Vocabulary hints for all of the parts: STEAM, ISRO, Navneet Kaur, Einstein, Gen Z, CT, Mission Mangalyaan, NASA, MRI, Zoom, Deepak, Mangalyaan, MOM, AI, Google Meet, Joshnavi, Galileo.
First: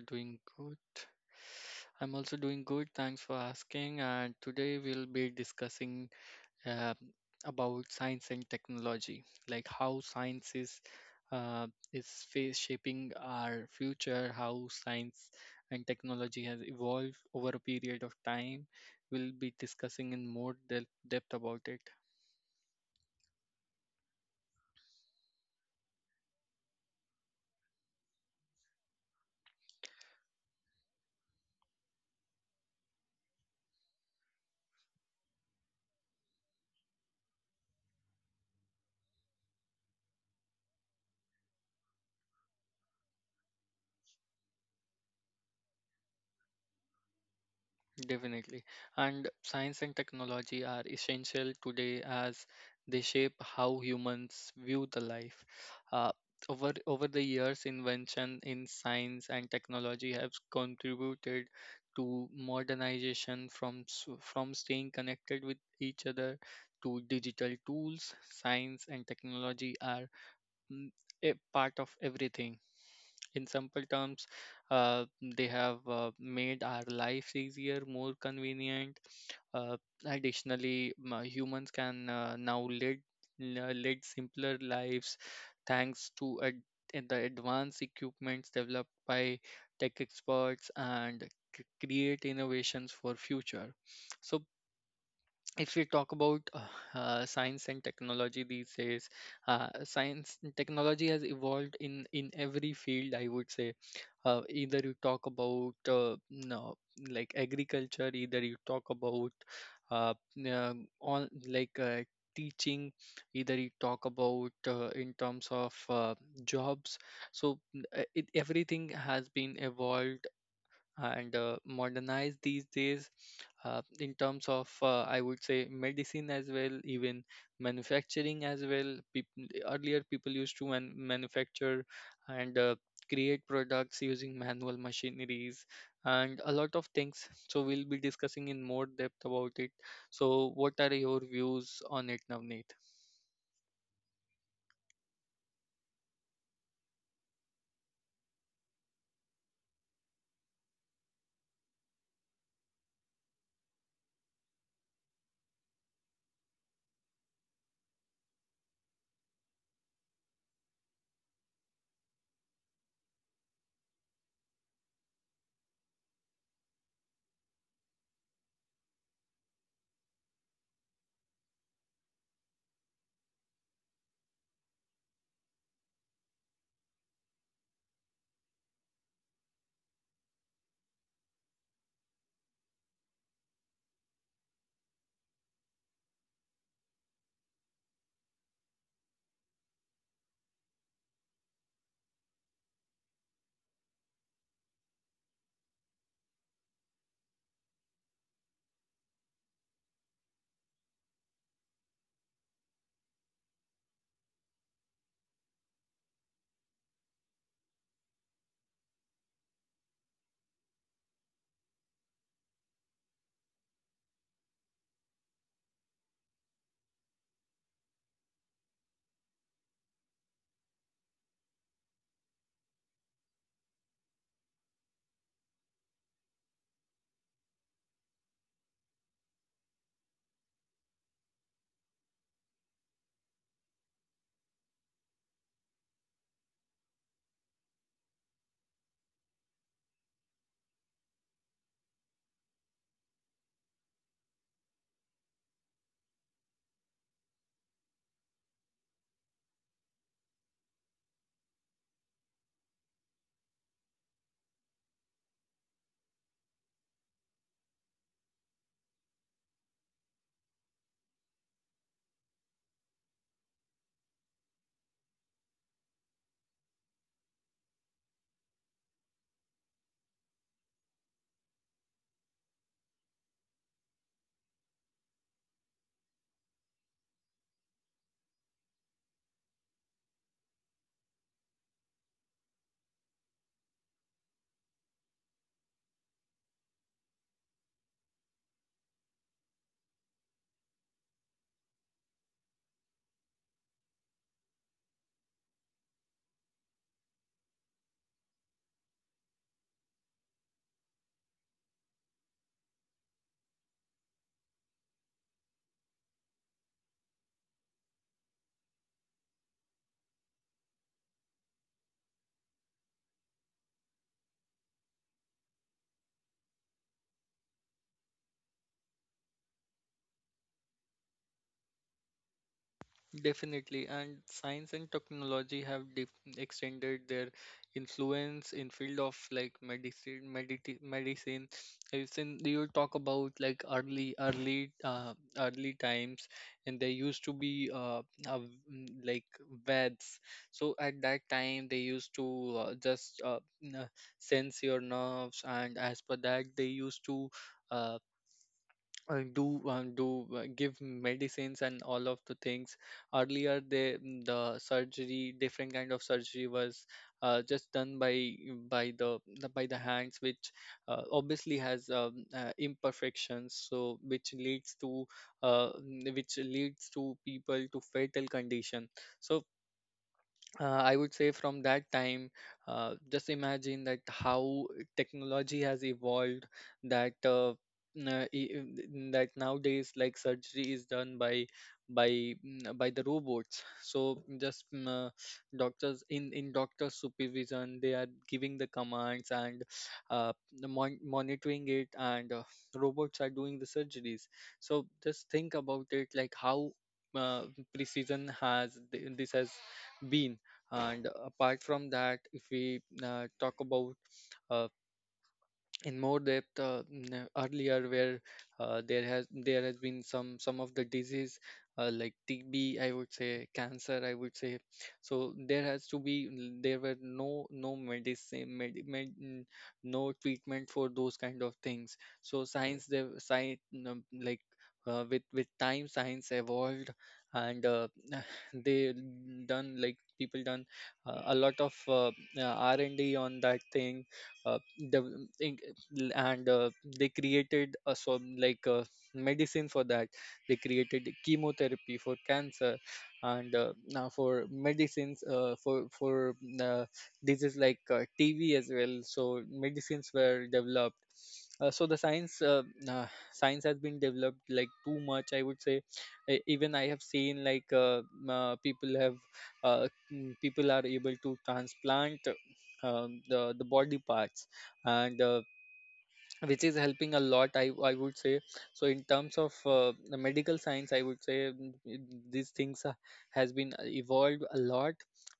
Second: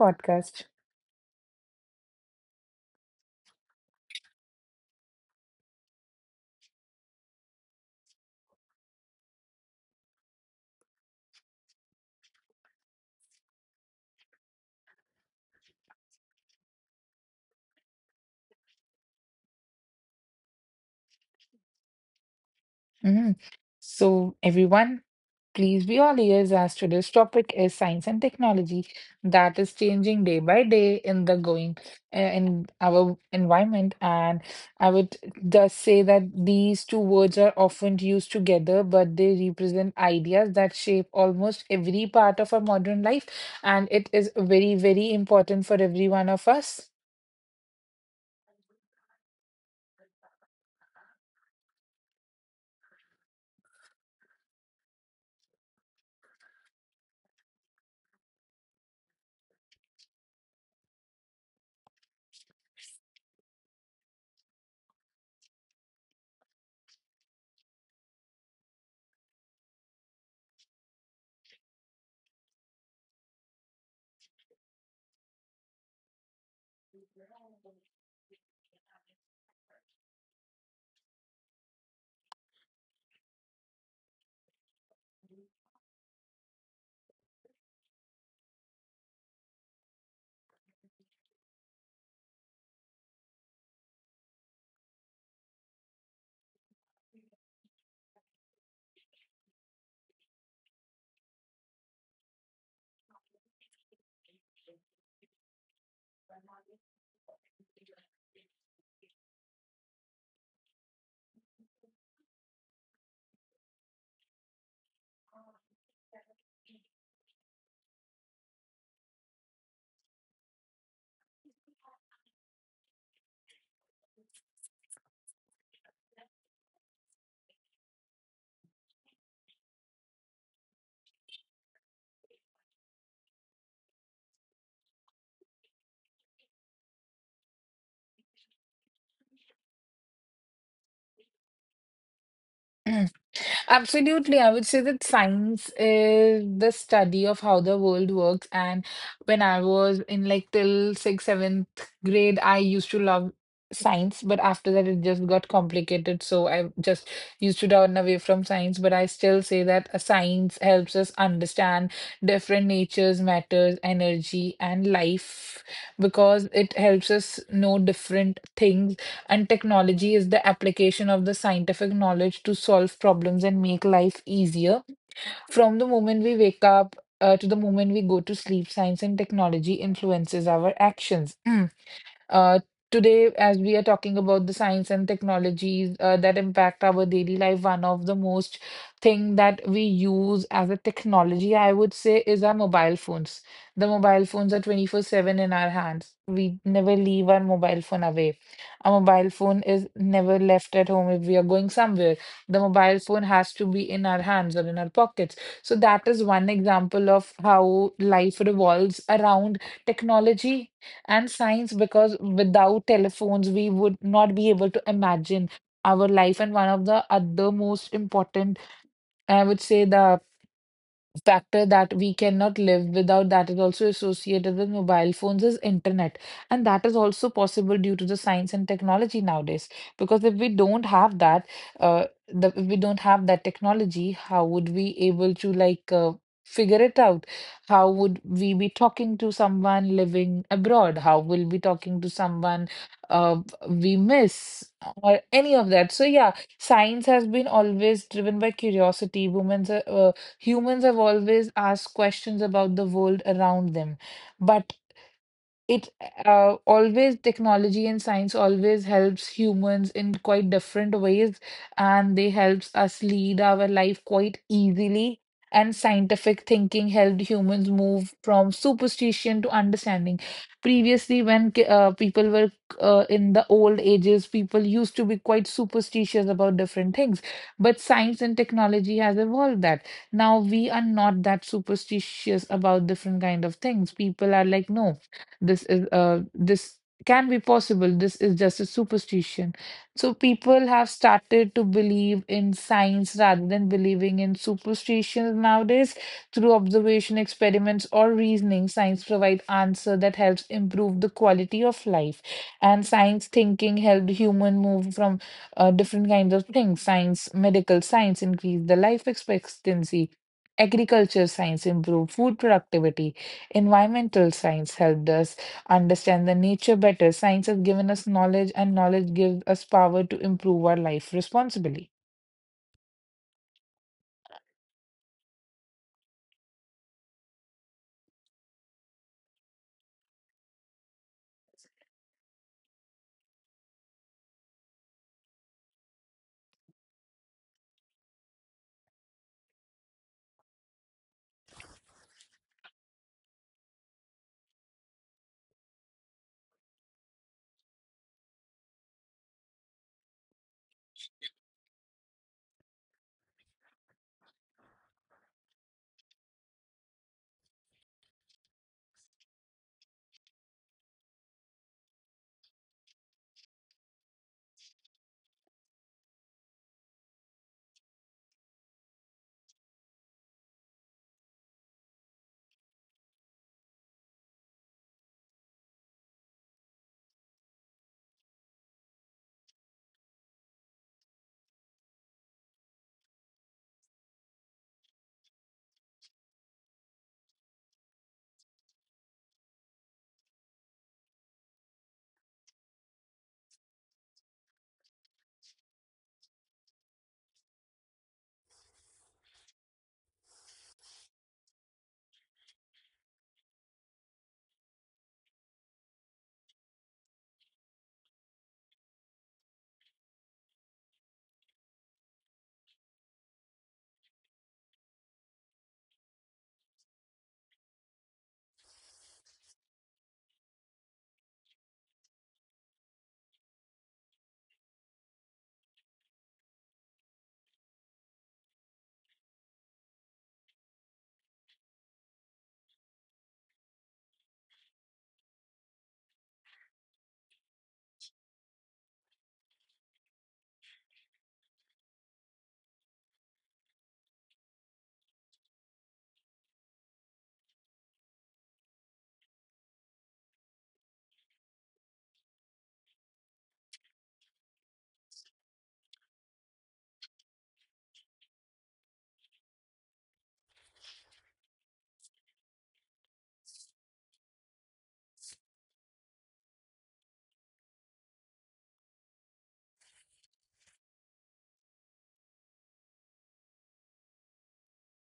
doing good. I'm also doing good. Thanks for asking. And today we'll be discussing um, about science and technology, like how science uh, is fa- shaping our future, how science and technology has evolved over a period of time. We'll be discussing in depth about it. Mhm. So, everyone, please be all ears as today's topic is science and technology that is changing day by day in the going in our environment. And I would just say that these two words are often used together, but they represent ideas that shape almost every part of our modern life, and it is very, very important for every one of us. Definitely. And science and technology are essential today as they shape how humans view the life. Uh, over the years, invention in science and technology have contributed to modernization, from staying connected with each other to digital tools. Science and technology are mm, a part of everything. In simple terms, they have made our lives easier, more convenient. Uh, additionally m- uh, humans can now lead simpler lives thanks to the advanced equipments developed by tech experts, and create innovations for future. So if we talk about science and technology these days, science and technology has evolved in every field, I would say. Either you talk about no like agriculture, either you talk about uh, uh, on like teaching, either you talk about in terms of jobs. So everything has been evolved and modernized these days, in terms of, I would say, medicine as well, even manufacturing as well. Earlier people used to manufacture and create products using manual machineries and a lot of things. So we'll be discussing in more depth about it. So what are your views on it, Navneet? Absolutely. I would say that science is the study of how the world works. And when I was in like till sixth, seventh grade, I used to love science, but after that, it just got complicated. So I just used to turn away from science. But I still say that a science helps us understand different natures, matters, energy, and life, because it helps us know different things. And technology is the application of the scientific knowledge to solve problems and make life easier. From the moment we wake up to the moment we go to sleep, science and technology influences our actions. Uh, Today, as we are talking about the science and technologies that impact our daily life, one of the most thing that we use as a technology, I would say, is our mobile phones. The mobile phones are 24/7 in our hands. We never leave our mobile phone away. Our mobile phone is never left at home if we are going somewhere. The mobile phone has to be in our hands or in our pockets. So that is one example of how life revolves around technology and science, because without telephones we would not be able to imagine our life. And one of the other most important, I would say, the factor that we cannot live without, that is also associated with mobile phones, is internet. And that is also possible due to the science and technology nowadays, because uh if we don't have that technology, how would we able to, like, figure it out? How would we be talking to someone living abroad? How will we talking to someone uh, we miss, or any of that? So yeah, science has been always driven by curiosity. Women's Humans have always asked questions about the world around them. But it Always technology and science always helps humans in quite different ways, and they helps us lead our life quite easily. And scientific thinking helped humans move from superstition to understanding. Previously, when ki- people were in the old ages people used to be quite superstitious about different things. But science and technology has evolved that now we are not that superstitious about different kind of things. People are like, no, this can be possible, this is just a superstition. So people have started to believe in science rather than believing in superstitions nowadays. Through observation, experiments, or reasoning, science provides answer that helps improve the quality of life. And science thinking helped human move from different kinds of things. Science medical science increased the life expectancy. Agriculture science improved food productivity. Environmental science helped us understand the nature better. Science has given us knowledge, and knowledge gives us power to improve our life responsibly. Definitely, and science and technology have extended their influence in field of like medicine. I've seen you talk about like early times, and there used to be like vets. So at that time, they used to sense your nerves, and as per that, they used to uh, do do give medicines and all of the things. Earlier the surgery, different kind of surgery was just done by the by the hands, which obviously has imperfections, so which leads to which leads to people to fatal condition. So I would say from that time, just imagine that how technology has evolved. That na- e- e- n- that nowadays, like surgery is done by by the robots. So doctors in doctor supervision, they are giving the commands and monitoring it, and robots are doing the surgeries. So just think about it, like how uh, precision this has been. And apart from that, if we talk about uh, in more depth, earlier where there has been some of the disease like TB, I would say, cancer, I would say, so there has to be n- there were no medicine med, med, n- no treatment for those kind of things. So science the science, like, with time science evolved, and they done like people done a lot of R&D on that thing. Uh, the in- and They created a so like a medicine for that. They created chemotherapy for cancer, and now for uh, diseases like TV as well, so medicines were developed. So the science uh, Science has been developed, like, too much, I would say. Even I have seen, like, people have uh, people are able to transplant the body parts, and which is helping a lot, I would say. So in terms of the medical science, I would say these things has been evolved a lot.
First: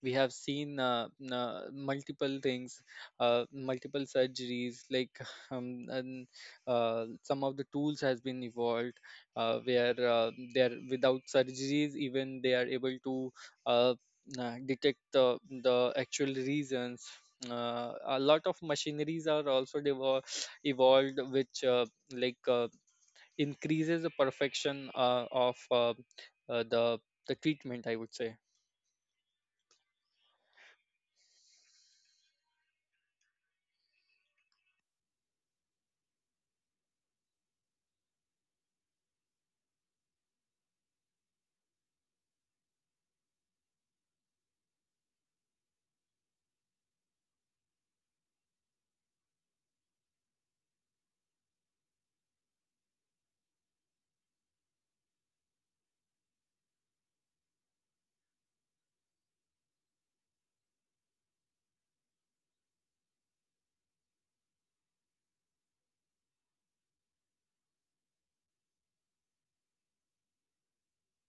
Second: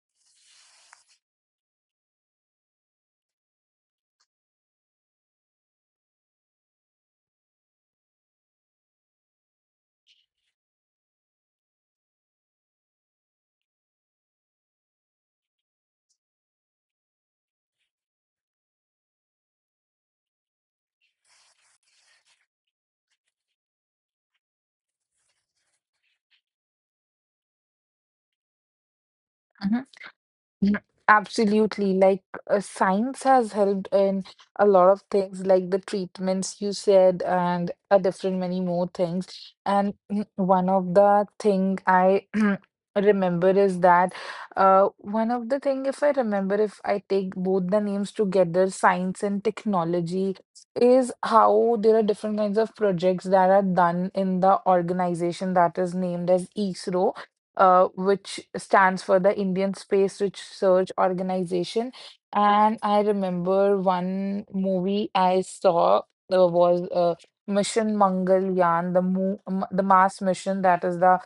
We have seen multiple things, multiple surgeries, like um, and, some of the tools has been evolved where they are, without surgeries even, they are able to uh, detect the actual reasons. A lot of machineries are also developed, evolved, which like uh, increases the perfection of uh, the the treatment, I would say. Mm, absolutely. Like science has helped in a lot of things, like the treatments you said, and a different many more things. And one of the thing I remember is that one of the thing, if I remember, if I take both the names together, science and technology, is how there are different kinds of projects that are done in the organization that is named as ISRO, which stands for the Indian Space Research Organization. And I remember one movie I saw was Mission Mangalyaan, the Mars mission. That is the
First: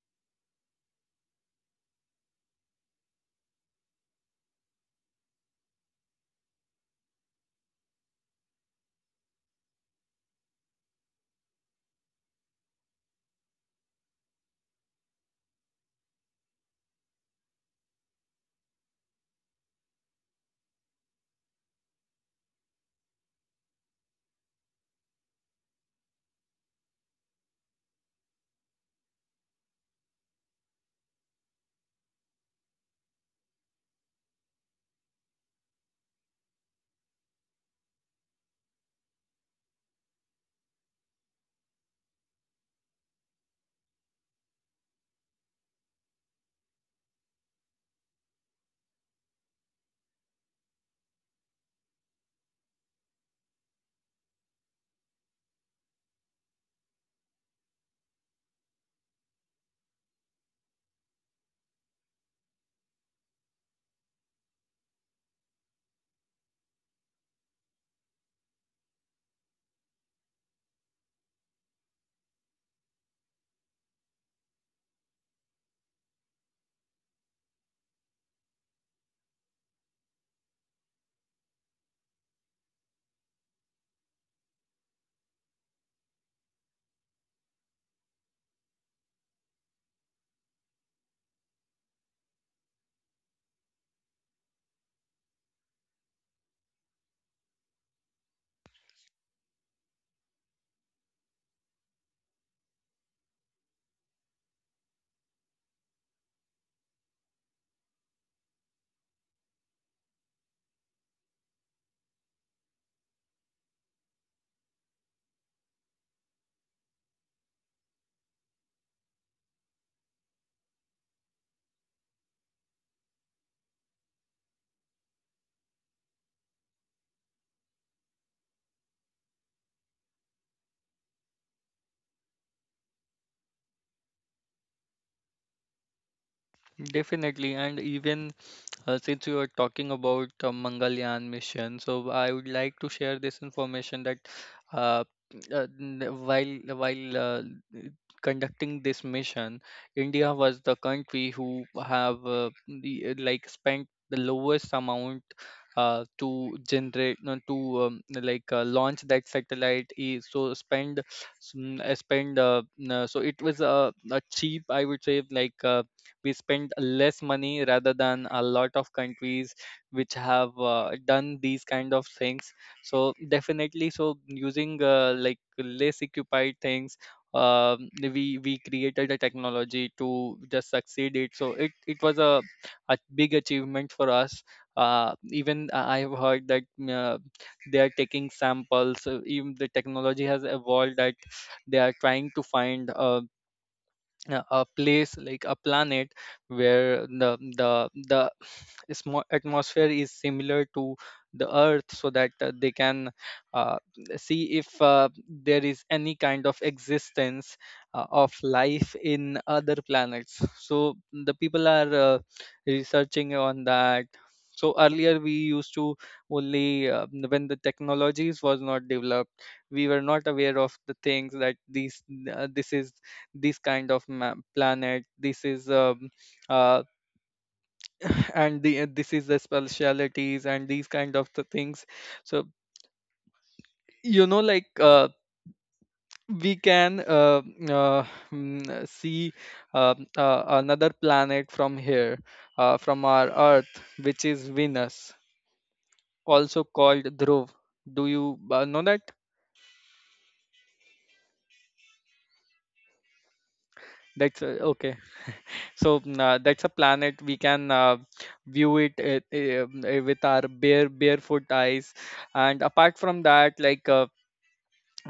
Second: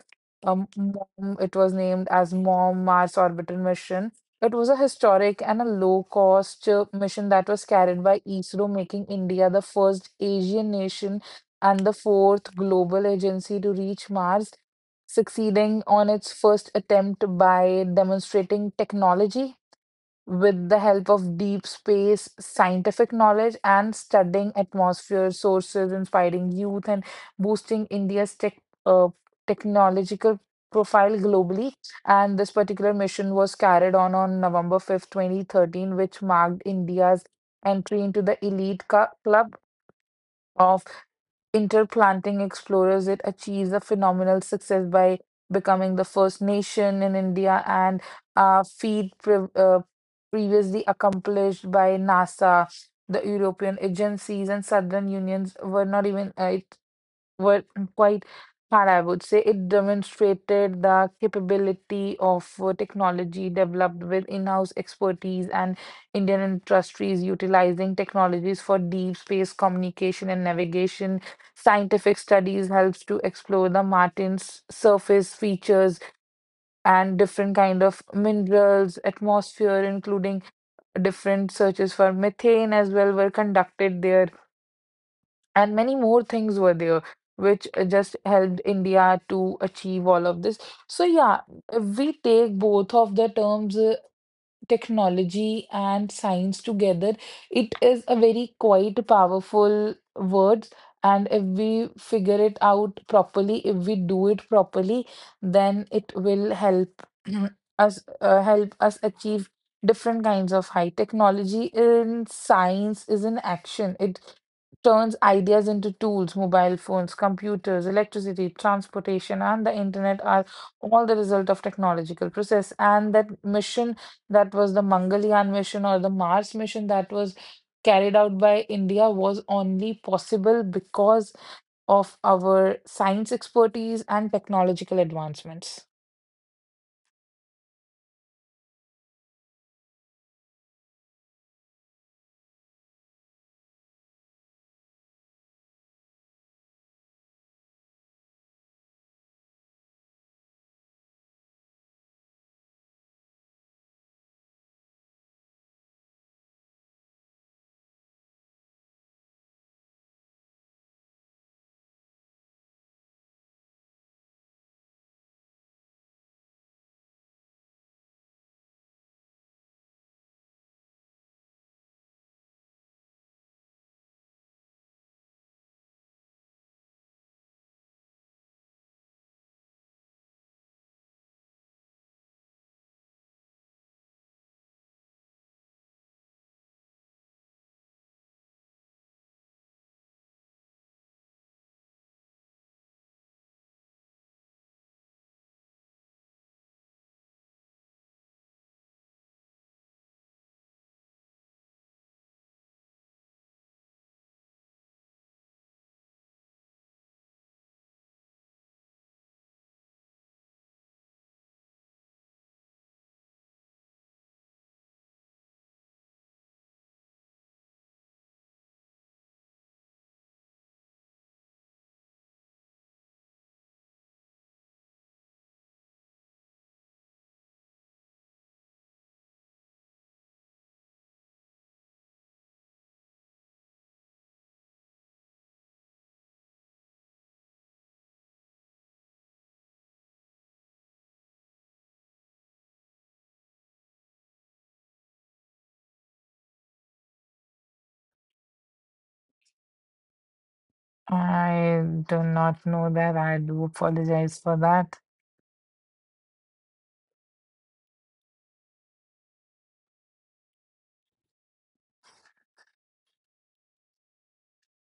MOM. It was named as MOM Mars Orbital Mission. It was a historic and a low-cost mission that was carried by ISRO, making India the first Asian nation and the fourth global agency to reach Mars, succeeding on its first attempt by demonstrating technology with the help of deep space scientific knowledge and studying atmosphere sources, inspiring youth and boosting India's uh, technological profile globally. And this particular mission was carried on November 5th, 2013, which marked India's entry into the elite club of interplanting explorers. It achieves a phenomenal success by becoming the first nation in India, and a feat previously accomplished by NASA, the European agencies, and Southern Unions were not even. It were quite hard, I would say. It demonstrated the capability of technology developed with in-house expertise, and Indian industries utilizing technologies for deep space communication and navigation. Scientific studies helps to explore the Martin's surface features and different kind of minerals, atmosphere, including different searches for methane as well were conducted there, and many more things were there which just helped India to achieve all of this. So yeah, if we take both of the terms technology and science together, it is a very quite powerful words. And if we figure it out properly, if we do it properly, then it will help us achieve different kinds of high technology in science is in action. It turns ideas into tools. Mobile phones, computers, electricity, transportation, and the internet are all the result of technological process. And that mission that was the Mangalyaan mission or the Mars mission that was carried out by India was only possible because of our science expertise and technological advancements. Definitely, and even, since you are talking about Mangalyaan mission, so I would like to share this information that uh, n- while conducting this mission, India was the country who have like spent the lowest amount to generate no, to like launch that satellite. I- So spend s- mm, spend n- So it was a cheap, I would say, like. We spend less money rather than a lot of countries which have done these kind of things. So definitely, so using like less occupied things, we created a technology to just succeed it. So it was a big achievement for us. Even I have heard that uh, they are taking samples. Even the technology has evolved that they are trying to find a place, like a planet, where the atmosphere is similar to the earth, so that they can uh, see if there is any kind of existence of life in other planets. So the people are researching on that. So earlier we used to only, when the technologies was not developed, we were not aware of the things that these uh, this is this kind of planet, this is uh, and the, this is the specialities and these kind of the things. So you know, like, we can uh, see another planet from here, from our earth, which is Venus, also called Dhruv. Do you know that? I do not know that. I do That's apologize for okay. that. So that's a planet we can view it with our barefoot eyes. And apart from that, like, uh,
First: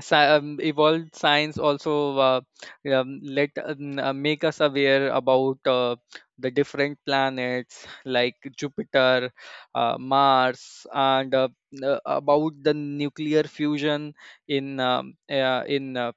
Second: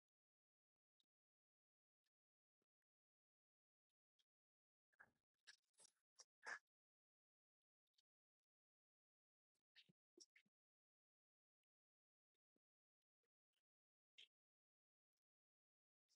sci- um, evolved science also let make us aware about the different planets like Jupiter, Mars, and about the nuclear fusion in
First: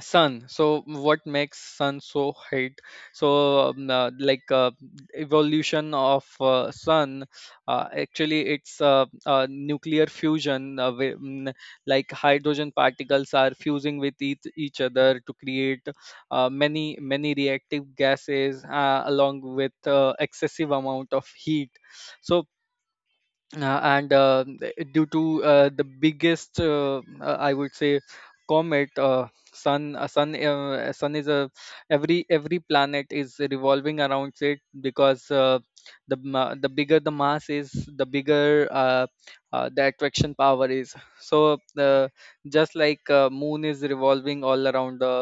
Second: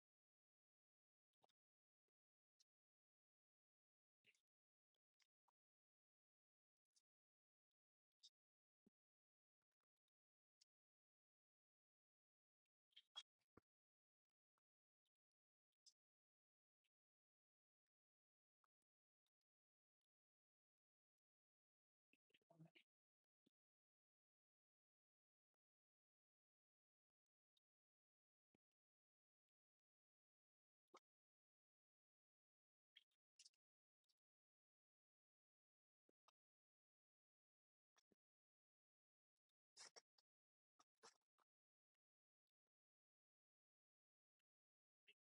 sun. So what makes sun so hot? So evolution of sun, actually it's nuclear fusion, like hydrogen particles are fusing with each other to create many many reactive gases, along with excessive amount of heat. So and due to the biggest I would say comet, sun is a, every planet is revolving around it, because the bigger the mass is, the bigger the attraction power is. So the, just like moon is revolving all around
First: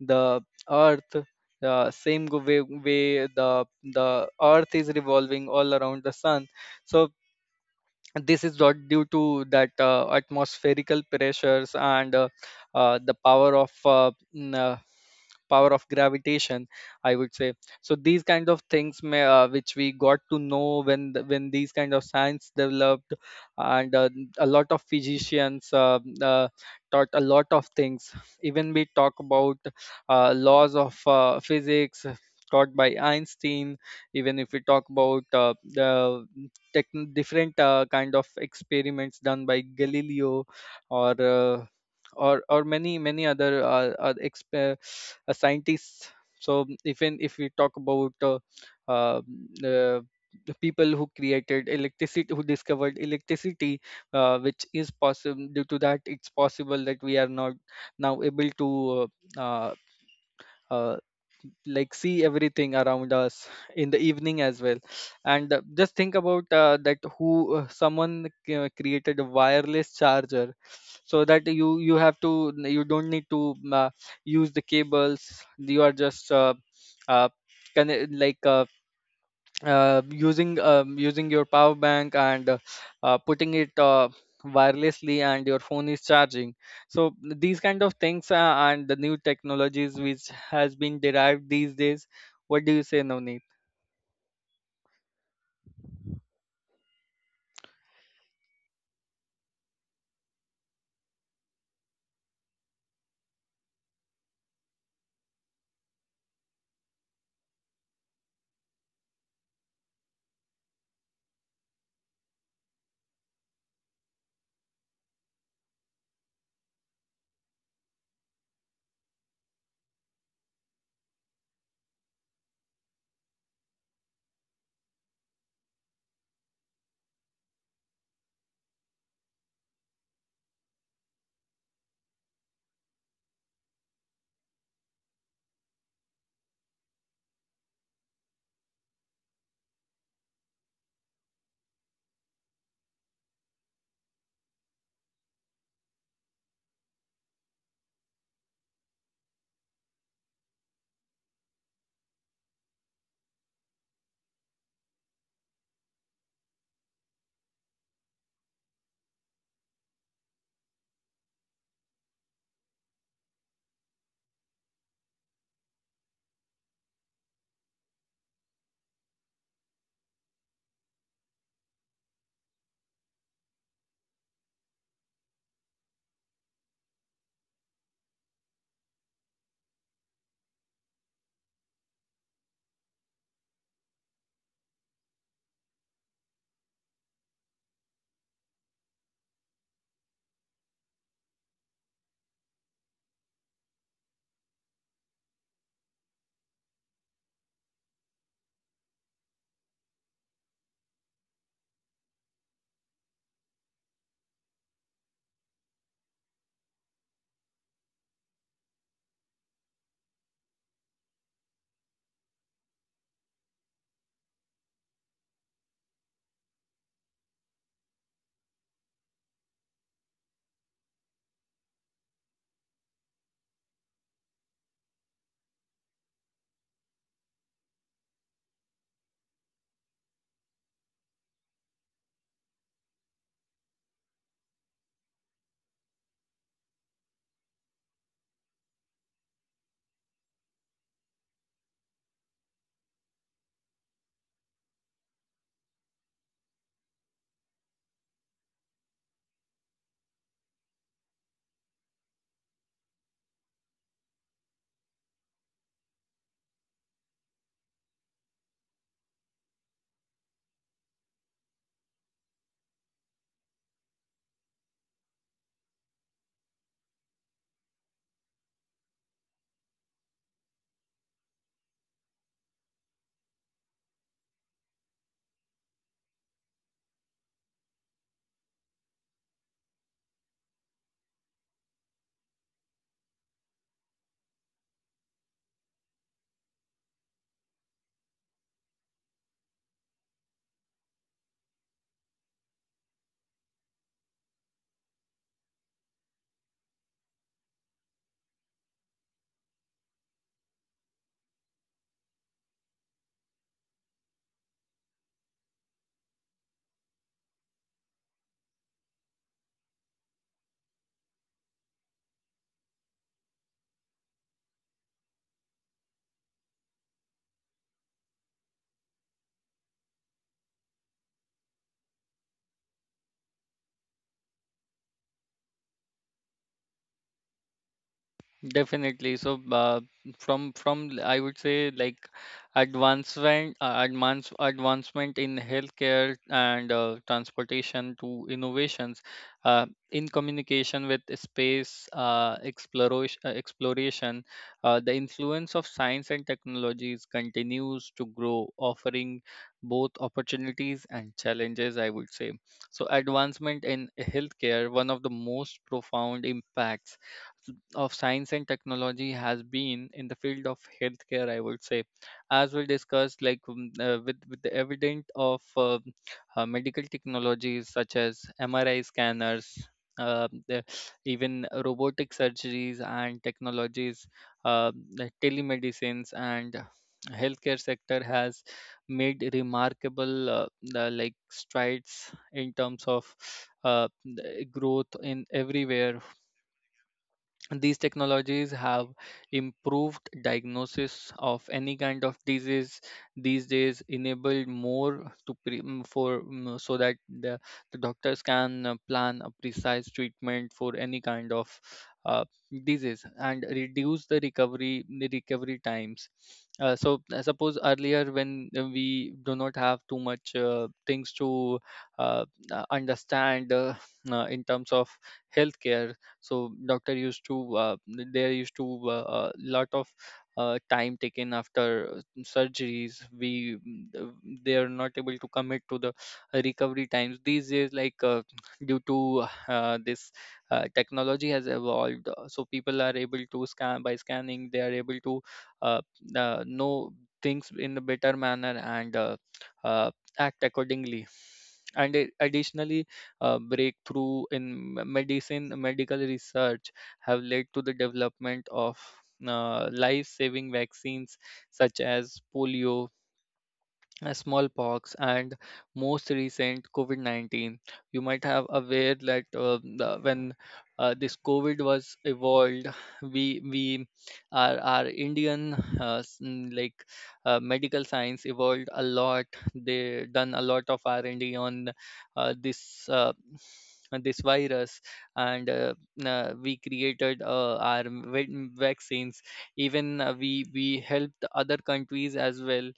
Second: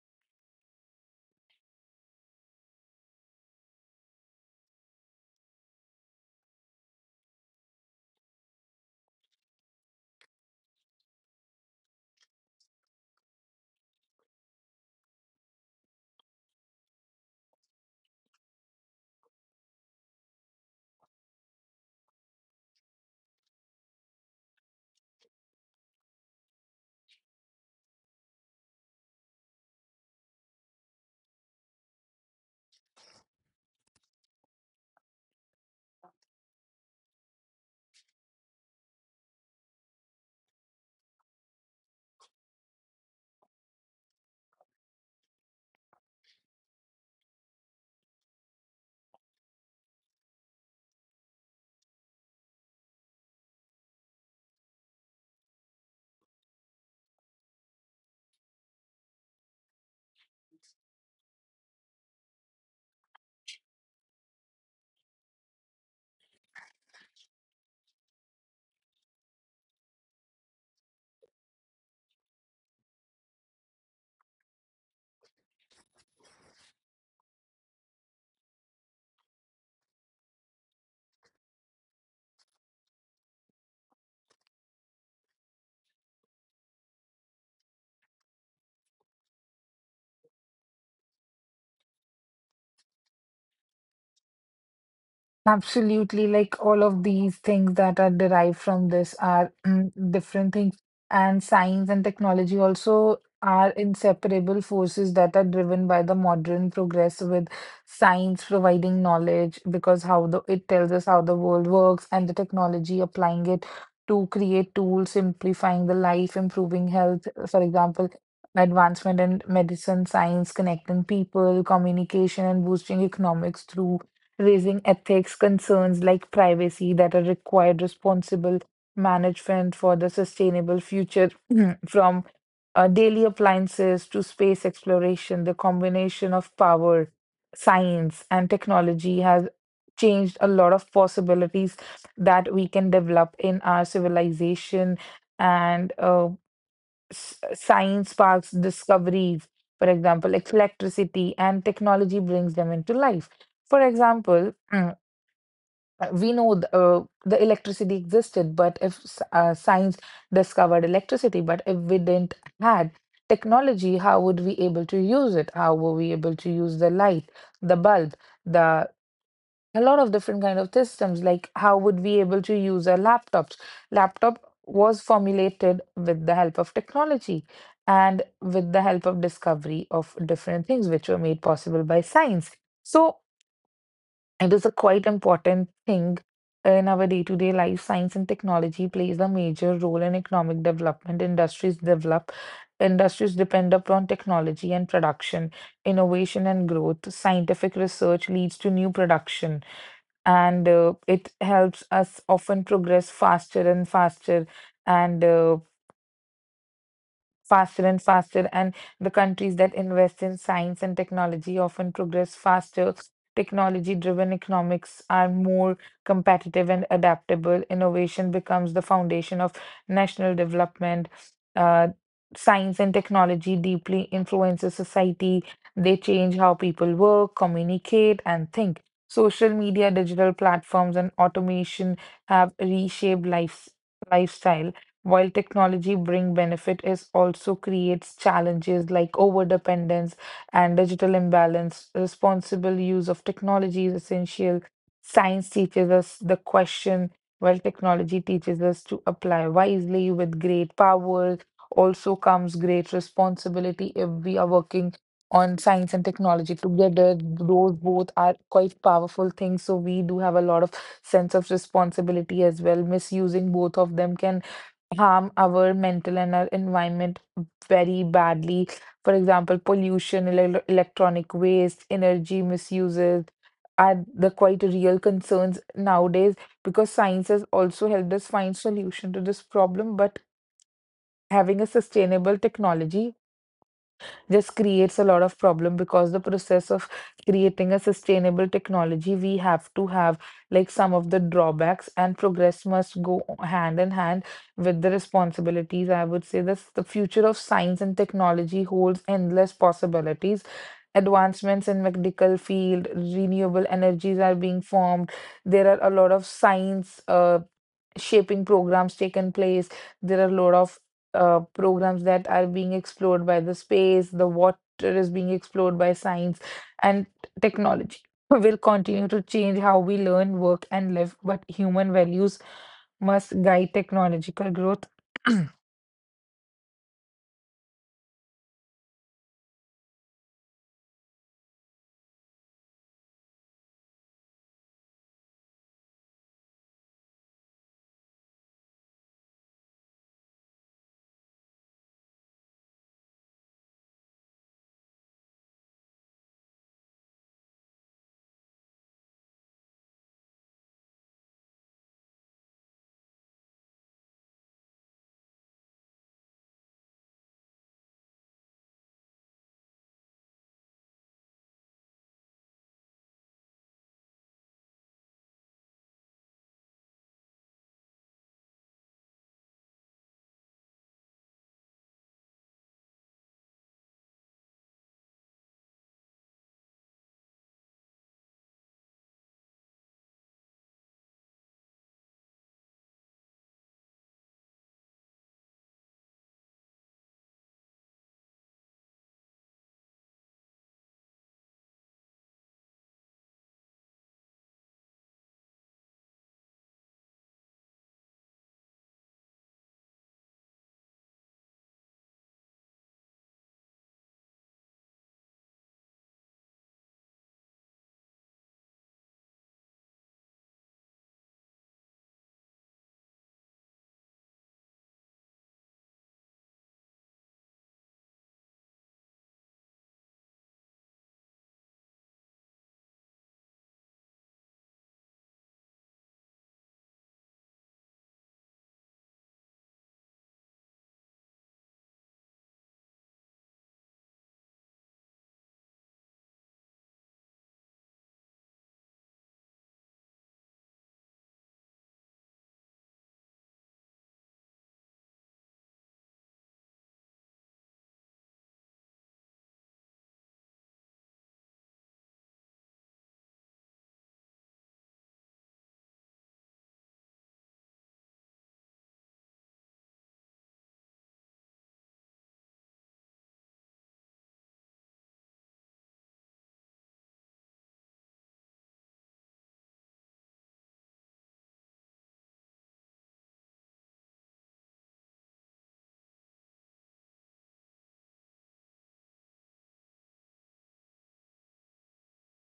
the earth, same way the earth is revolving all around the sun. So this is not due to that atmospherical pressures and the power of n- power of gravitation, I would say. So these kind of things which we got to know when the, when these kind of science developed, and a lot of physicians taught a lot of things. Even we talk about laws of physics taught by Einstein. Even if we talk about the techn different kind of experiments done by Galileo, or uh, or many many other scientists. So if we talk about uh, the the people who created electricity, who discovered electricity, which is possible due to that. It's possible that we are not now able to uh, uh, uh, see everything around us in the evening as well. And just think about that who, someone created a wireless charger, so that you have to, you don't need to use the cables. You are just uh, conne- like uh, using your power bank and putting it wirelessly, and your phone is charging. So these kind of things, and the new technologies which has been derived these days. What do you say, Navneet? Absolutely, like all of these things that are derived from this are different things. And science and technology also are inseparable forces that are driven by the modern progress, with science providing knowledge, because how the it tells us how the world works, and the technology applying it to create tools, simplifying the life, improving health, for example, advancement in medicine, science, connecting people, communication, and boosting economics through raising ethics concerns like privacy that are required responsible management for the sustainable future. From daily appliances to space exploration, the combination of power, science, and technology has changed a lot of possibilities that we can develop in our civilization. And science sparks discoveries, for example, like electricity, and technology brings them into life. For example, we know the electricity existed. But if science discovered electricity, but if we didn't had technology, how would we able to use it? How were we able to use the light, the bulb, the a lot of different kind of systems, like how would we able to use our laptop? Was formulated with the help of technology, and with the help of discovery of different things which were made possible by science. So it is a quite important thing. In our day-to-day life, science and technology plays a major role in economic development. Industries depend upon technology and production, innovation and growth. Scientific research leads to new production, and it helps us often progress faster and faster, and faster and faster, and the countries that invest in science and technology often progress faster. Technology driven economics are more competitive and adaptable. Innovation becomes the foundation of national development. Uh, Science and technology deeply influences society. They change how people work, communicate, and think. Social media, digital platforms, and automation have reshaped lifestyle, while technology bring benefit, it also creates challenges like overdependence and digital imbalance. Responsible use of technology is essential. Science teaches us the question, while technology teaches us to apply wisely. With great power also comes great responsibility. If we are working on science and technology together, those both are quite powerful things, so we do have a lot of sense of responsibility as well. Misusing both of them can harm our mental and our environment very badly. For example, pollution, electronic waste, energy misuses are the quite real concerns nowadays, because science has also helped us find solution to this problem. But having a sustainable technology just creates a lot of problem, because the process of creating a sustainable technology we have to have like some of the drawbacks, and progress must go hand in hand with the responsibilities, I would say. This the future of science and technology holds endless possibilities. Advancements in medical field, renewable energies are being formed. There are a lot of science shaping programs taken place. There are a lot of programs that are being explored by the space, the water is being explored by science, and technology will continue to change how we learn, work, and live, but human values must guide technological growth. Definitely. So, from I would say, like, advancement in healthcare and transportation to innovations in communication with exploration. The influence of science and technologies continues to grow, offering both opportunities and challenges, I would say so. Advancement in healthcare, one of the most profound impacts of science and technology has been in the field of healthcare, I would say. As we discussed, with the evident of medical technologies such as MRI scanners, uh, the, even robotic surgeries and technologies, the telemedicines, and healthcare sector has made remarkable the, like strides in terms of the growth in everywhere. These technologies have improved diagnosis of any kind of disease these days, enabled more to so that the doctors can plan a precise treatment for any kind of uh, disease and reduce the recovery times. So I suppose earlier when we do not have too much things to uh, understand in terms of healthcare, so doctor used to there used to lot of time taken after surgeries. They are not able to commit to the recovery times these days. Due to this technology has evolved, so people are able to scan. By scanning, they are able to uh, know things in a better manner and uh, act accordingly. Additionally, breakthrough in me- medicine medical research have led to the development of life saving vaccines such as polio, smallpox, and most recent covid-19. You might have aware that when this covid was evolved, we our indian uh, s- mm, like medical science evolved a lot. They done a lot of r&d on this uh, on this virus. And we created our vaccines. Even we helped other countries as well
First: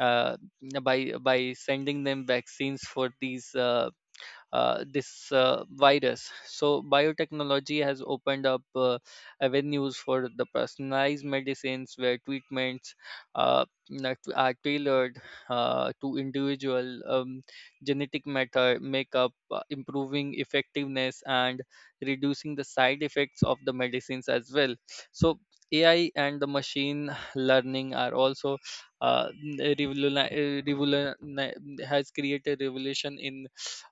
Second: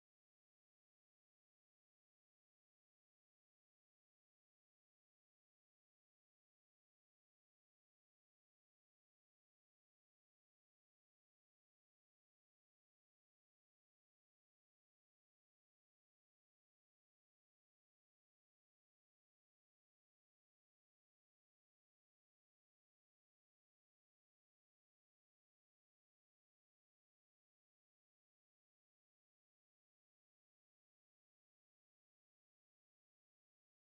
uh, by sending them vaccines for these this virus. So biotechnology has opened up avenues for the personalized medicines where treatments uh, that are tailored to individual genetic matter makeup, improving effectiveness and reducing the side effects of the medicines as well. So AI and the machine learning are also uh, has created revolution in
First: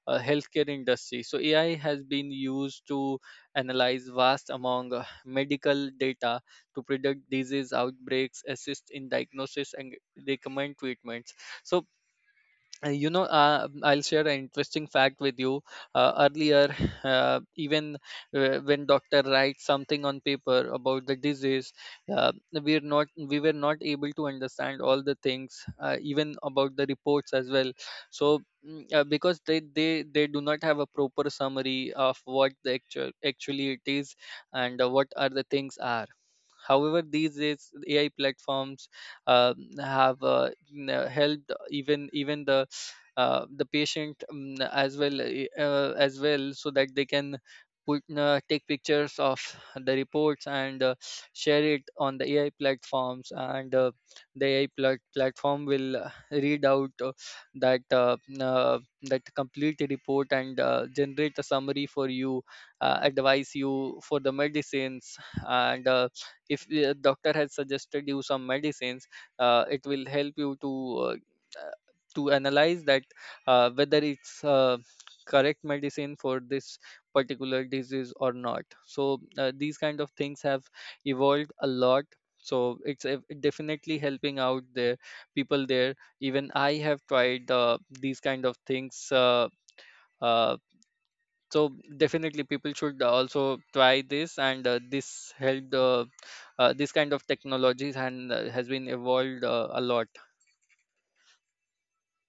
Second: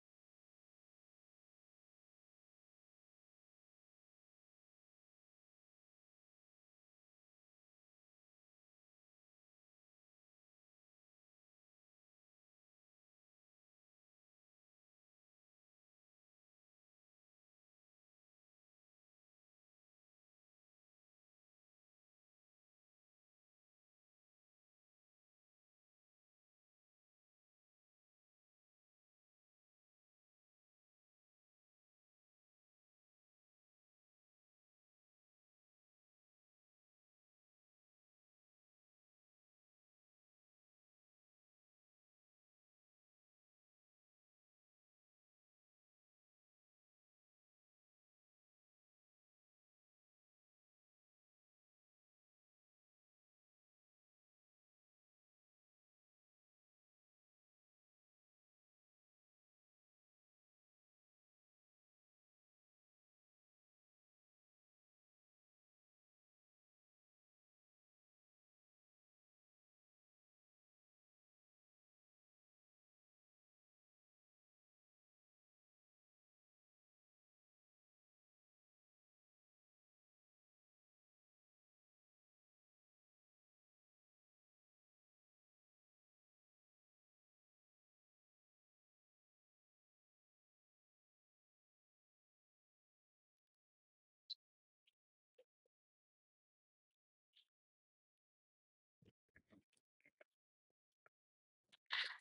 healthcare industry. So AI has been used to analyze vast among medical data to predict disease outbreaks, assist in diagnosis, and recommend treatments. So I'll share an interesting fact with you. Earlier even when doctor writes something on paper about the disease, uh, we were not able to understand all the things, even about the reports as well. So because they do not have a proper summary of what the actually it is and what are the things are. However, these days AI platforms have helped even the patient as well as well, so that they can put take pictures of the reports and share it on the AI platforms, and uh, the AI platform will read out that uh, n- uh, that complete report and generate a summary for you, advise you for the medicines. And if doctor has suggested you some medicines, it will help you uh, uh, to analyze that whether it's correct medicine for this particular disease or not. So these kind of things have evolved a lot. So it's definitely helping out the people there. Even I have tried these kind of things, uh, so definitely people should also try this, and this helped this kind of technologies and has been evolved a lot.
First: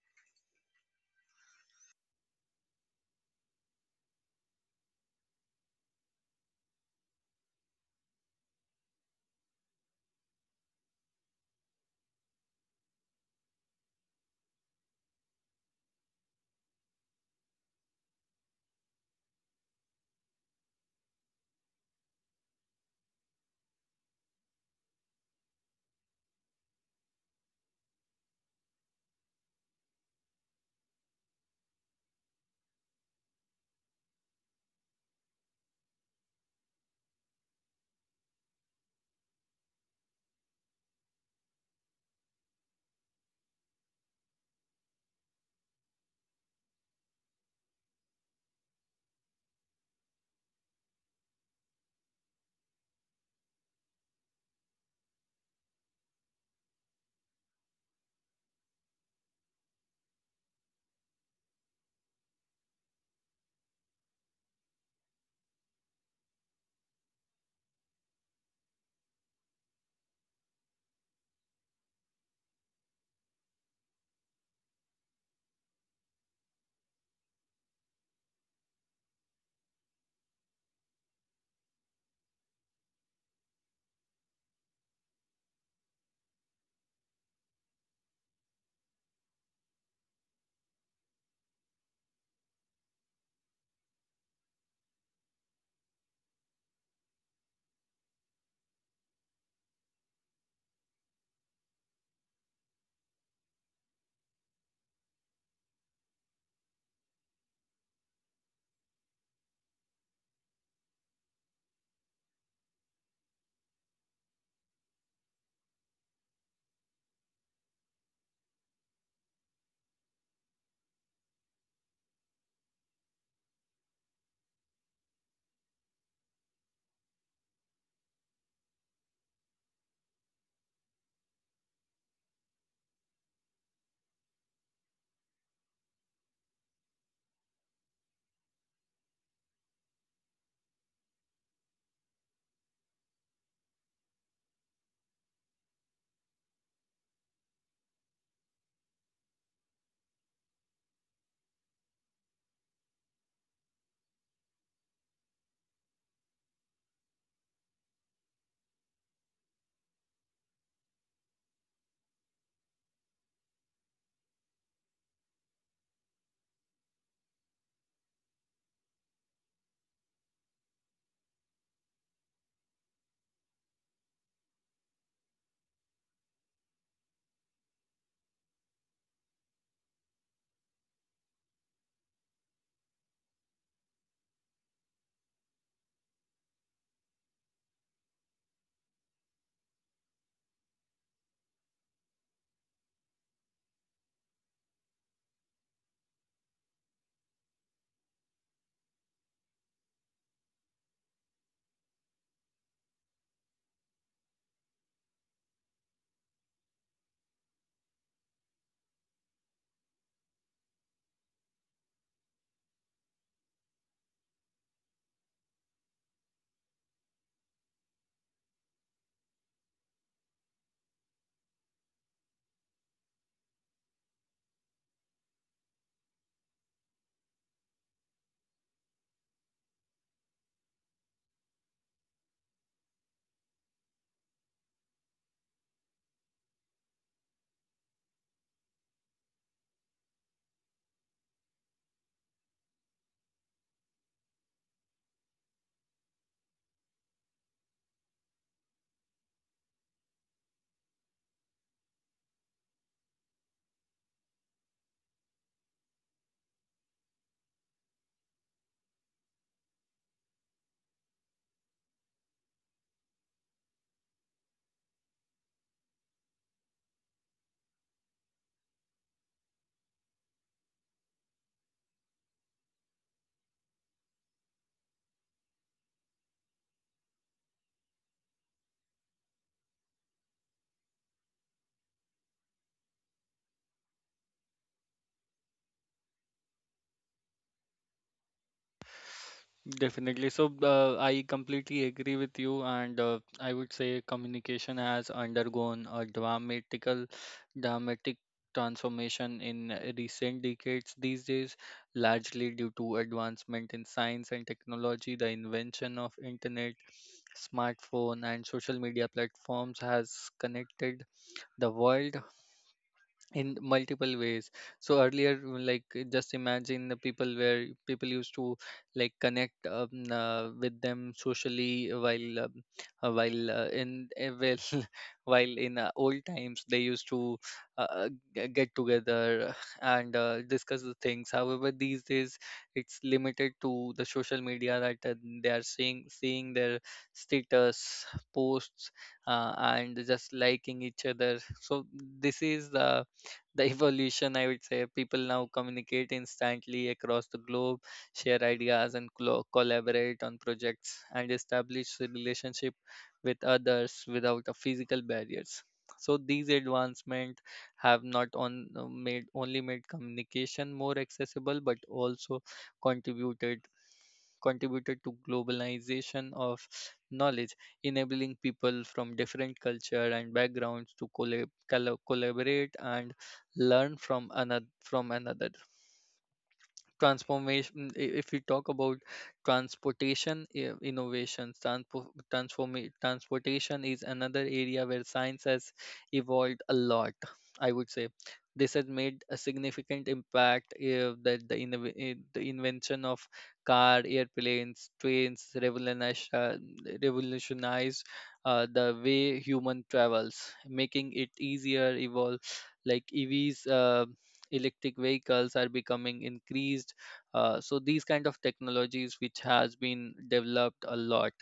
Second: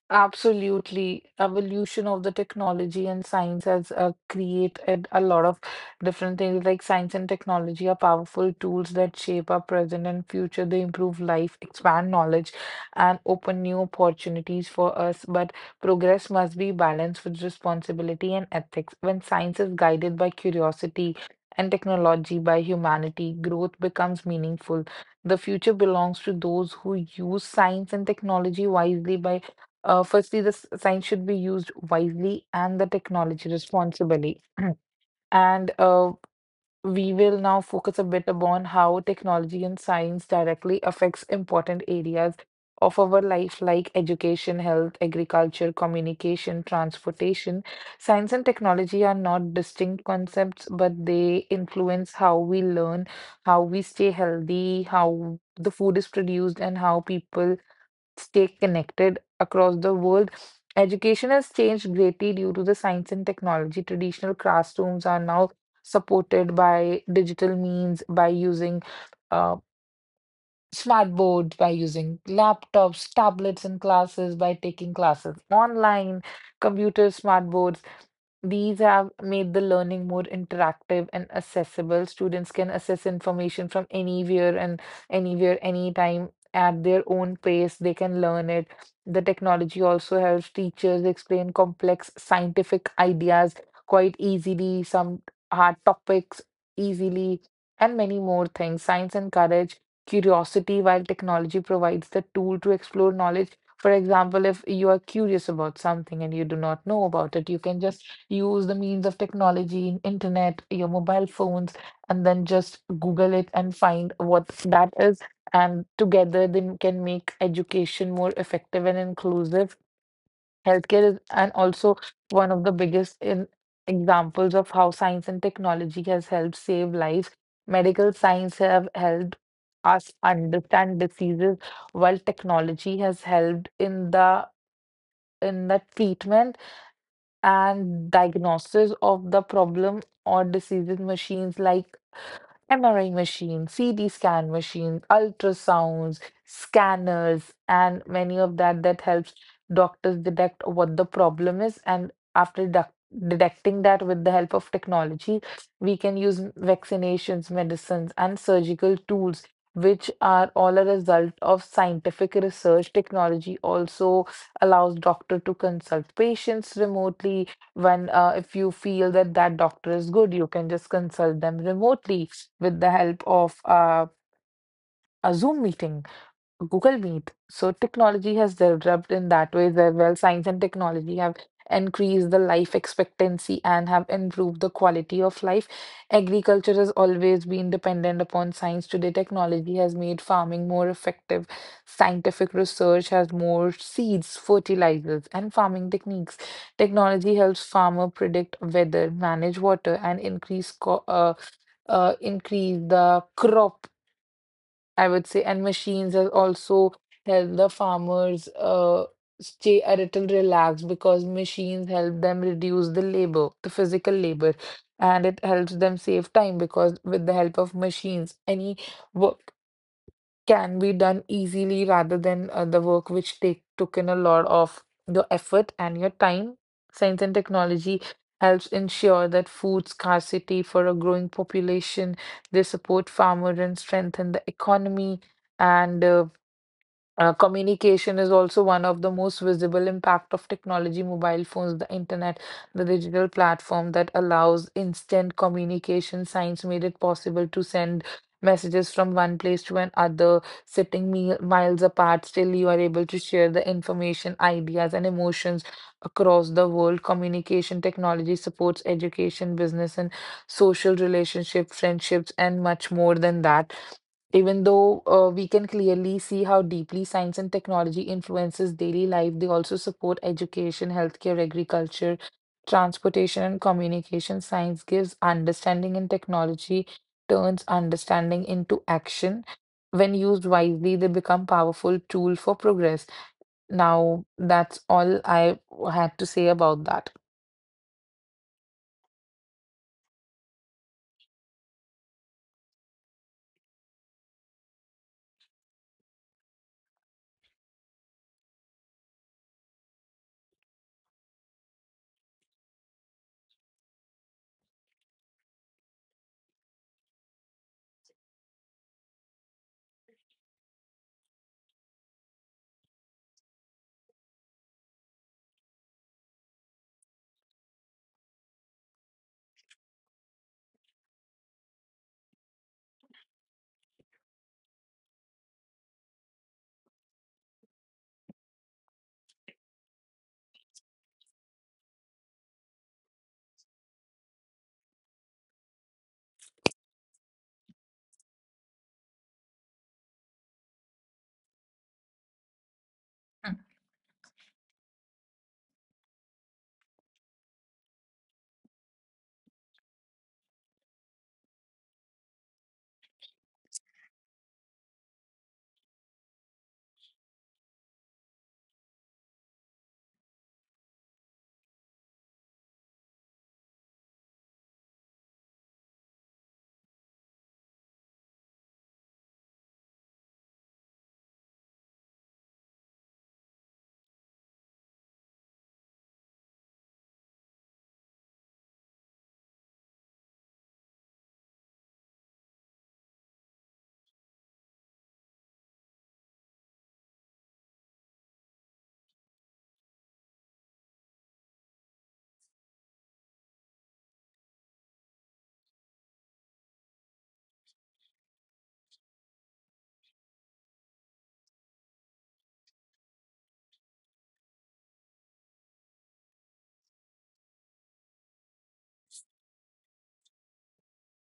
Absolutely. Evolution of the technology and science has created a lot of different things. Like science and technology are powerful tools that shape our present and future. They improve life, expand knowledge, and open new opportunities for us. But progress must be balanced with responsibility and ethics. When science is guided by curiosity and technology by humanity, growth becomes meaningful. The future belongs to those who use science and technology wisely by firstly, science should be used wisely and the technology responsibly. And We will now focus a bit upon how technology and science directly affects important areas of our life like education, health, agriculture, communication, transportation. Science and technology are not distinct concepts, but they influence how we learn, how we stay healthy, how the food is produced, and how people stay connected across the world. Education has changed greatly due to the science and technology. Traditional classrooms are now supported by digital means by using uh, smart board, by using laptops, tablets in classes, by taking classes online, computers, smart boards. These have made the learning more interactive and accessible. Students can access information from anywhere, anytime at their own pace. They can learn it. The technology also helps teachers explain complex scientific ideas quite easily, some hard topics easily, and many more things. Science encourages curiosity while technology provides the tool to explore knowledge. For example, if you are curious about something and you do not know about it, you can just use the means of technology, internet, your mobile phones, and then just Google it and find what that is. And together, then can make education more effective and inclusive. Healthcare is and also one of the biggest in examples of how science and technology has helped save lives. Medical science have helped us understand diseases, while technology has helped in the treatment and diagnosis of the problem or diseases. Machines like MRI machines, CT scan machines, ultrasounds, scanners, and many of that that helps doctors detect what the problem is. And detecting that with the help of technology, we can use vaccinations, medicines, and surgical tools, which are all a result of scientific research. Technology also allows doctor to consult patients remotely when, if you feel that that doctor is good, you can just consult them remotely with the help of a Zoom meeting, Google Meet. So technology has developed in that way as well, science and technology have increased the life expectancy and have improved the quality of life. Agriculture has always been dependent upon science. Today, technology has made farming more effective. Scientific research has more seeds, fertilizers, and farming techniques. Technology helps farmer predict weather, manage water, and increase the crop, I would say, and machines have also help the farmers stay a little relaxed, because machines help them reduce the labor, the physical labor, and it helps them save time, because with the help of machines, any work can be done easily rather than the work which take took in a lot of your effort and your time. Science and technology helps ensure that food scarcity for a growing population. They support farmer and strengthen the economy, and communication is also one of the most visible impact of technology, mobile phones, the internet, the digital platform that allows instant communication. Science made it possible to send messages from one place to another, sitting miles apart. Still, you are able to share the information, ideas, and emotions across the world. Communication technology supports education, business, and social relationship, friendships, and much more than that. Even though, we can clearly see how deeply science and technology influences daily life. They also support education, healthcare, agriculture, transportation, and communication. Science gives understanding, and technology turns understanding into action. When used wisely, they become powerful tool for progress. Now, that's all I had to say about that. Definitely. So I completely agree with you, and I would say communication has undergone a dramatic transformation in recent decades these days, largely due to advancement in science and technology. The invention of internet, smartphone, and social media platforms has connected the world in multiple ways. So earlier, just imagine the people where people used to like connect with them socially, uh, while uh, in uh, well, while in old times they used to uh, uh, get together and discuss the things. However, these days it's limited to the social media, that they are seeing their status, posts, and just liking each other. So this is the the evolution, I would say. People now communicate instantly across the globe, share ideas and collaborate on projects and establish a relationship with others without a physical barriers. So these advancements have not on, made only made communication more accessible but also contributed contributed to globalization of knowledge, enabling people from different culture and backgrounds to collaborate and learn from another transformation. If we talk about transportation, innovations, transportation is another area where science has evolved a lot, I would say. This has made a significant impact, that the, innov- eh, the invention of car, airplanes, trains revolutionized the way human travels, making it easier. Evolve like evs, electric vehicles are becoming increased. So these kind of technologies which has been developed a lot.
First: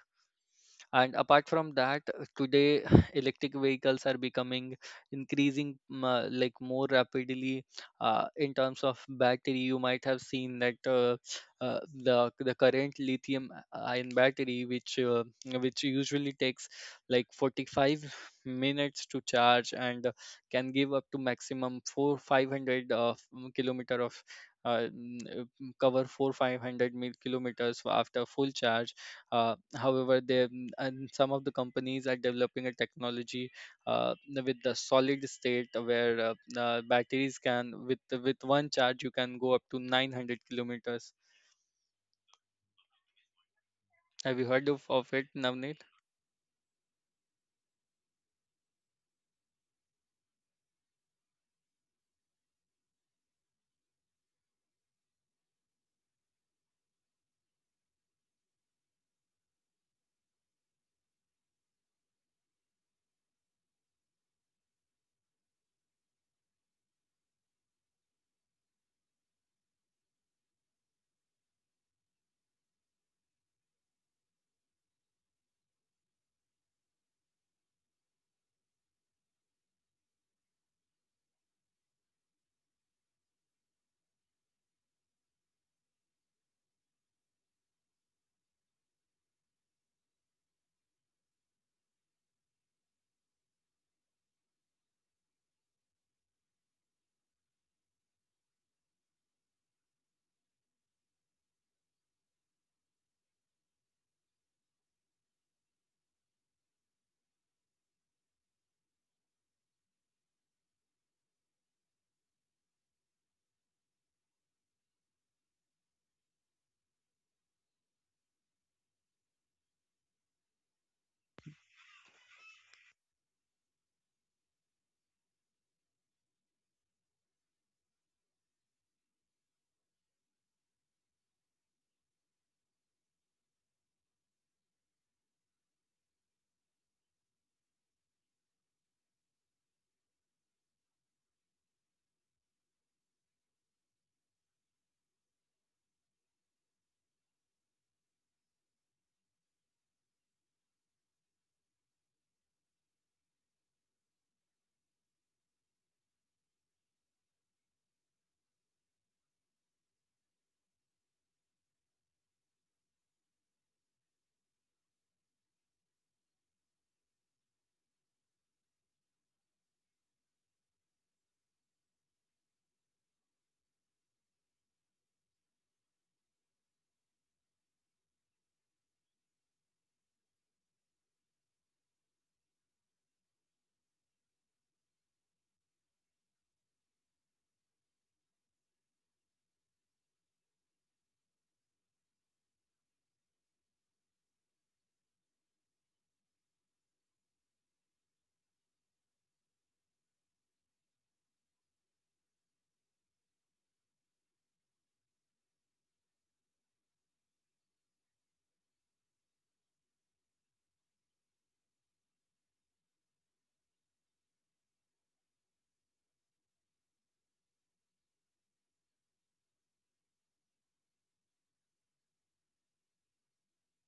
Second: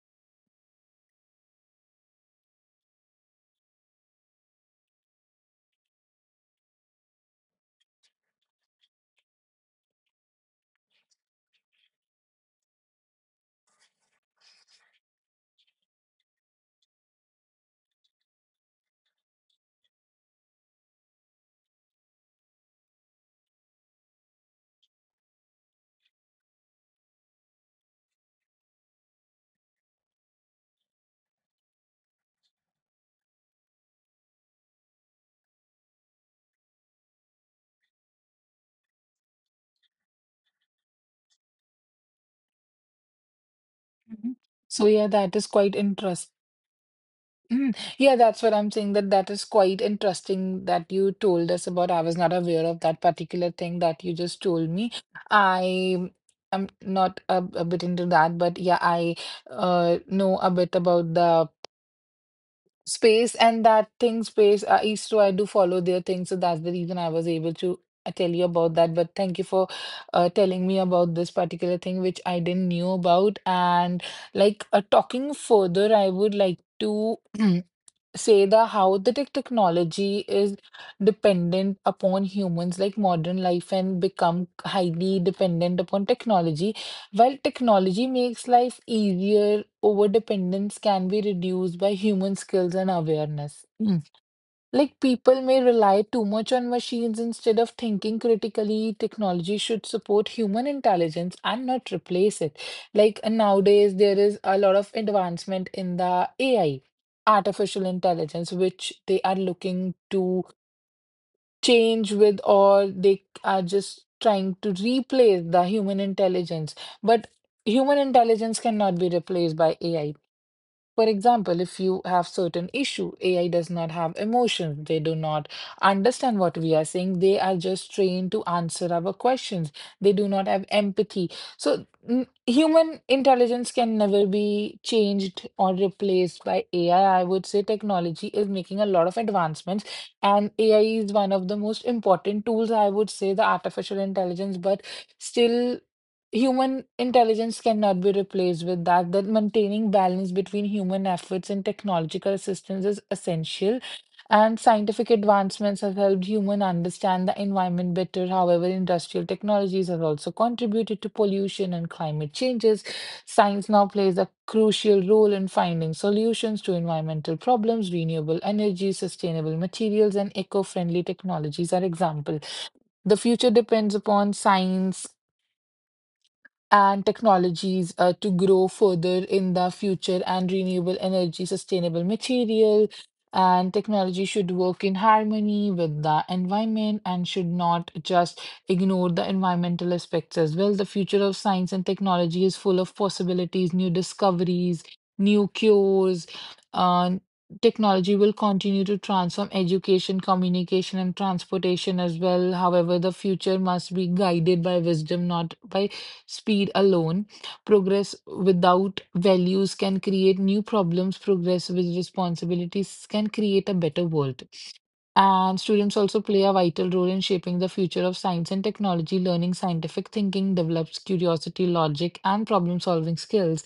And apart from that, today electric vehicles are becoming increasing more rapidly. In terms of battery, you might have seen that the current lithium ion battery, which usually takes like 45 minutes to charge and can give up to maximum 4 500 kilometer of cover 4 500 mil kilometers after full charge. Uh, and some of the companies are developing a technology uh, with the solid state, where batteries can, with one charge you can go up to 900 kilometers. Have Mhm. you heard So of yeah, it, that is quite Navneet? interesting. Mm. Yeah, that's what I'm saying, that that is quite interesting that you told us about. I was not aware of that particular thing that you just told me. I am not a bit into that, but yeah, I know a bit about the space and that thing, space. Istro, I do follow their thing, so that's the reason I was able to tell you about that. But thank you for telling me about this particular thing, which I didn't knew about. And like Talking further, I would like to. Say the how the technology is dependent upon humans. Like modern life and become highly dependent upon technology, while technology makes life easier, over dependence can be reduced by human skills and awareness. Hmm. Like people may rely too much on machines instead of thinking critically. Technology should support human intelligence and not replace it. Like, nowadays, there is a lot of advancement in the AI, artificial intelligence, which they are looking to change with, or they are just trying to replace the human intelligence. But human intelligence cannot be replaced by AI. For example, if you have certain issue, AI does not have emotions. They do not understand what we are saying. They are just trained to answer our questions. They do not have empathy. So human intelligence can never be changed or replaced by AI. I would say technology is making a lot of advancements, and AI is one of the most important tools, I would say, the artificial intelligence, but still human intelligence cannot be replaced with that. That maintaining balance between human efforts and technological assistance is essential, and scientific advancements have helped human understand the environment better. However, industrial technologies have also contributed to pollution and climate changes. Science now plays a crucial role in finding solutions to environmental problems. Renewable energy, sustainable materials, and eco-friendly technologies are examples. The future depends upon science and technologies, to grow further in the future, and renewable energy, sustainable material, and technology should work in harmony with the environment and should not just ignore the environmental aspects as well. The future of science and technology is full of possibilities, new discoveries, new cures. Uh, Technology will continue to transform education, communication, and transportation as well. However, the future must be guided by wisdom, not by speed alone. Progress without values can create new problems. Progress with responsibilities can create a better world. And students also play a vital role in shaping the future of science and technology. Learning scientific thinking develops curiosity, logic, and problem solving skills.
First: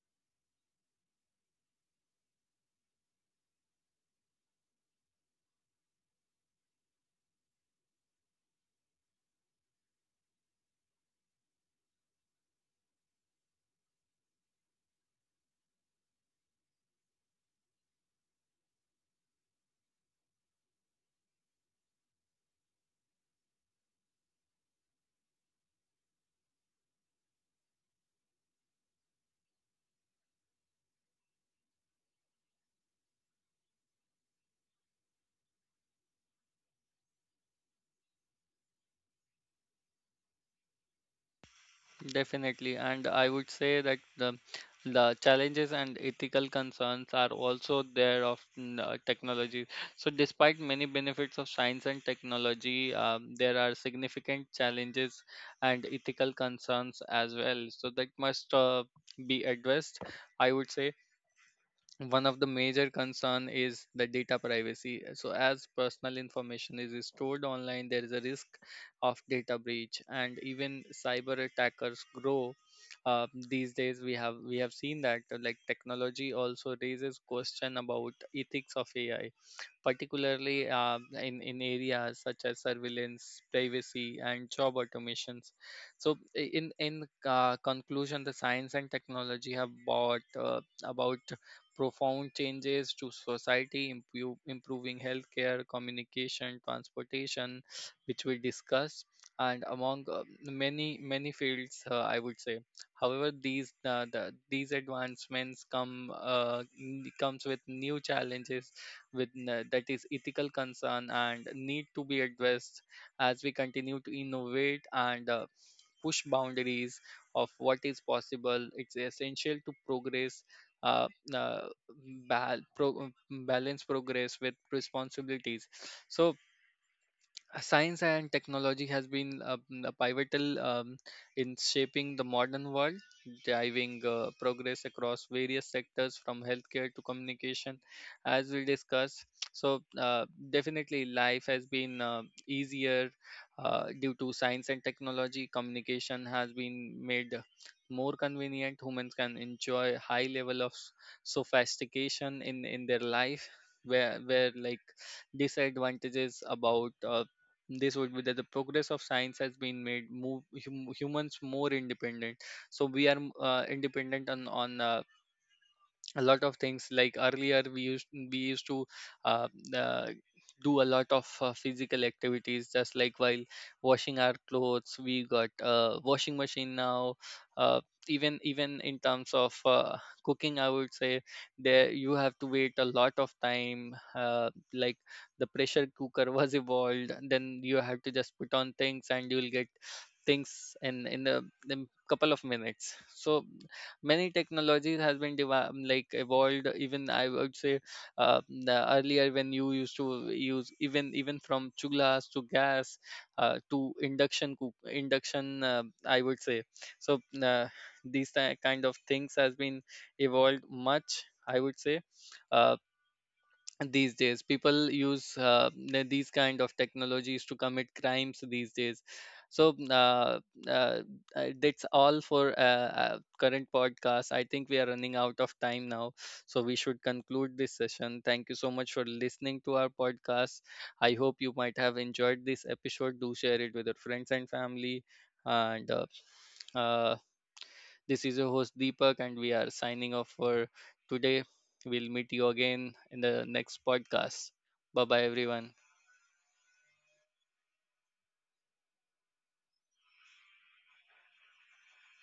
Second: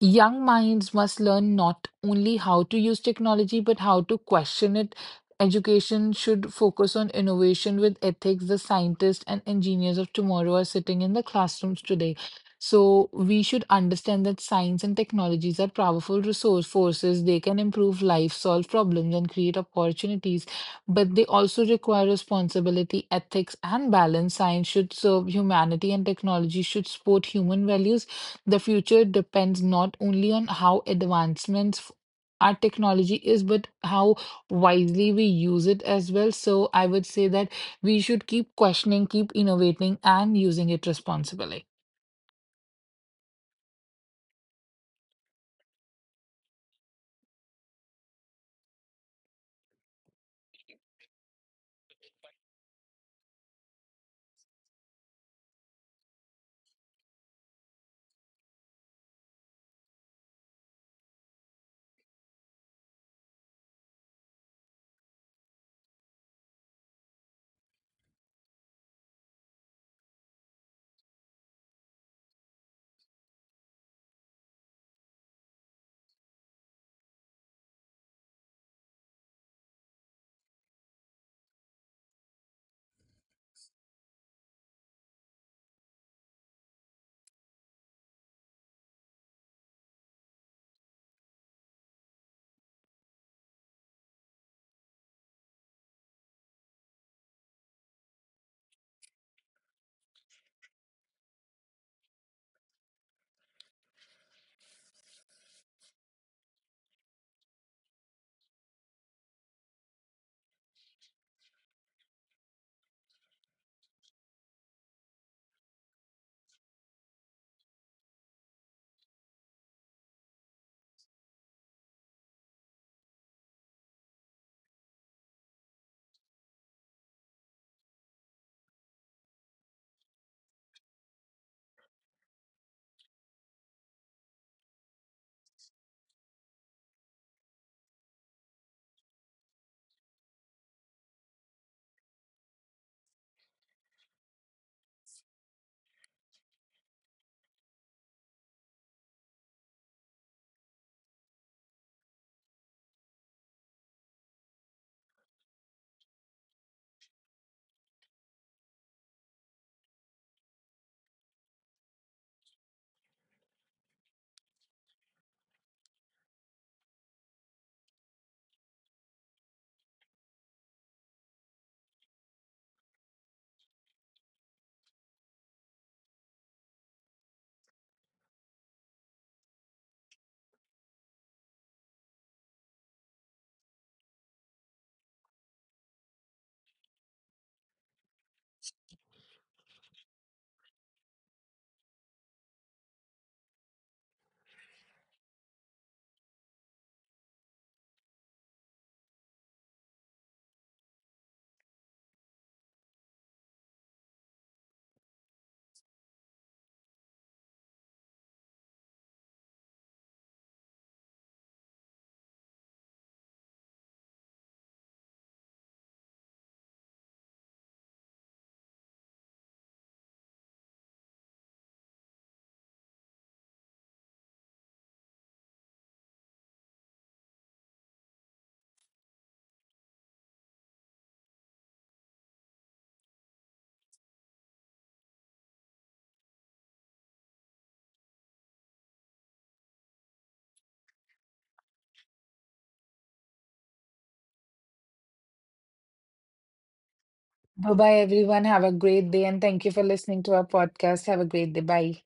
Young minds must learn not only how to use technology, but how to question it. Education should focus on innovation with ethics. The scientists and engineers of tomorrow are sitting in the classrooms today. So we should understand that science and technologies are powerful resource forces. They can improve life, solve problems, and create opportunities. But they also require responsibility, ethics, and balance. Science should serve humanity, and technology should support human values. The future depends not only on how our technology is, but how wisely we use it as well. So I would say that we should keep questioning, keep innovating, and using it responsibly. Definitely, and I would say that the challenges and ethical concerns are also there of technology. So, despite many benefits of science and technology, there are significant challenges and ethical concerns as well, so that must be addressed, I would say. One of the major concern is the data privacy. So as personal information is stored online, there is a risk of data breach and even cyber attackers grow. These days we have seen that like technology also raises question about ethics of ai, particularly in areas such as surveillance, privacy, and job automations. So, in conclusion, the science and technology have brought about profound changes to society, improving healthcare, communication, transportation, which we discussed, and among many fields, I would say. However, these advancements comes with new challenges with that is ethical concern and need to be addressed as we continue to innovate and push boundaries of what is possible. It's essential to progress, uh, uh, balance progress with responsibilities. So science and technology has been a pivotal in shaping the modern world, driving progress across various sectors from healthcare to communication, as we discussed. So, definitely, life has been easier due to science and technology. Communication has been made more convenient. Humans can enjoy high level of sophistication in their life. Where like disadvantages about this would be that the progress of science has been made move humans more independent. So we are independent on a lot of things. Like earlier we used to uh, uh, do a lot of physical activities. Just like while washing our clothes, we got washing machine now. uh, Even in terms of cooking, I would say there you have to wait a lot of time, like the pressure cooker was evolved. Then you have to just put on things and you'll get things in couple of minutes. So many technologies has been evolved, even I would say, the earlier when you used to use even from chullas to gas to induction, I would say. So these kind of things has been evolved much, I would say. Uh, these days people use these kind of technologies to commit crimes these days. So uh, that's all for current podcast. I think we are running out of time now, so we should conclude this session. Thank you so much for listening to our podcast. I hope you might have enjoyed this episode. Do share it with your friends and family. And uh, this is your host Deepak, and we are signing off for today. We'll meet you again in the next podcast. Bye bye, everyone. Bye bye, everyone. Have a great day, and thank you for listening to our podcast. Have a great day. Bye.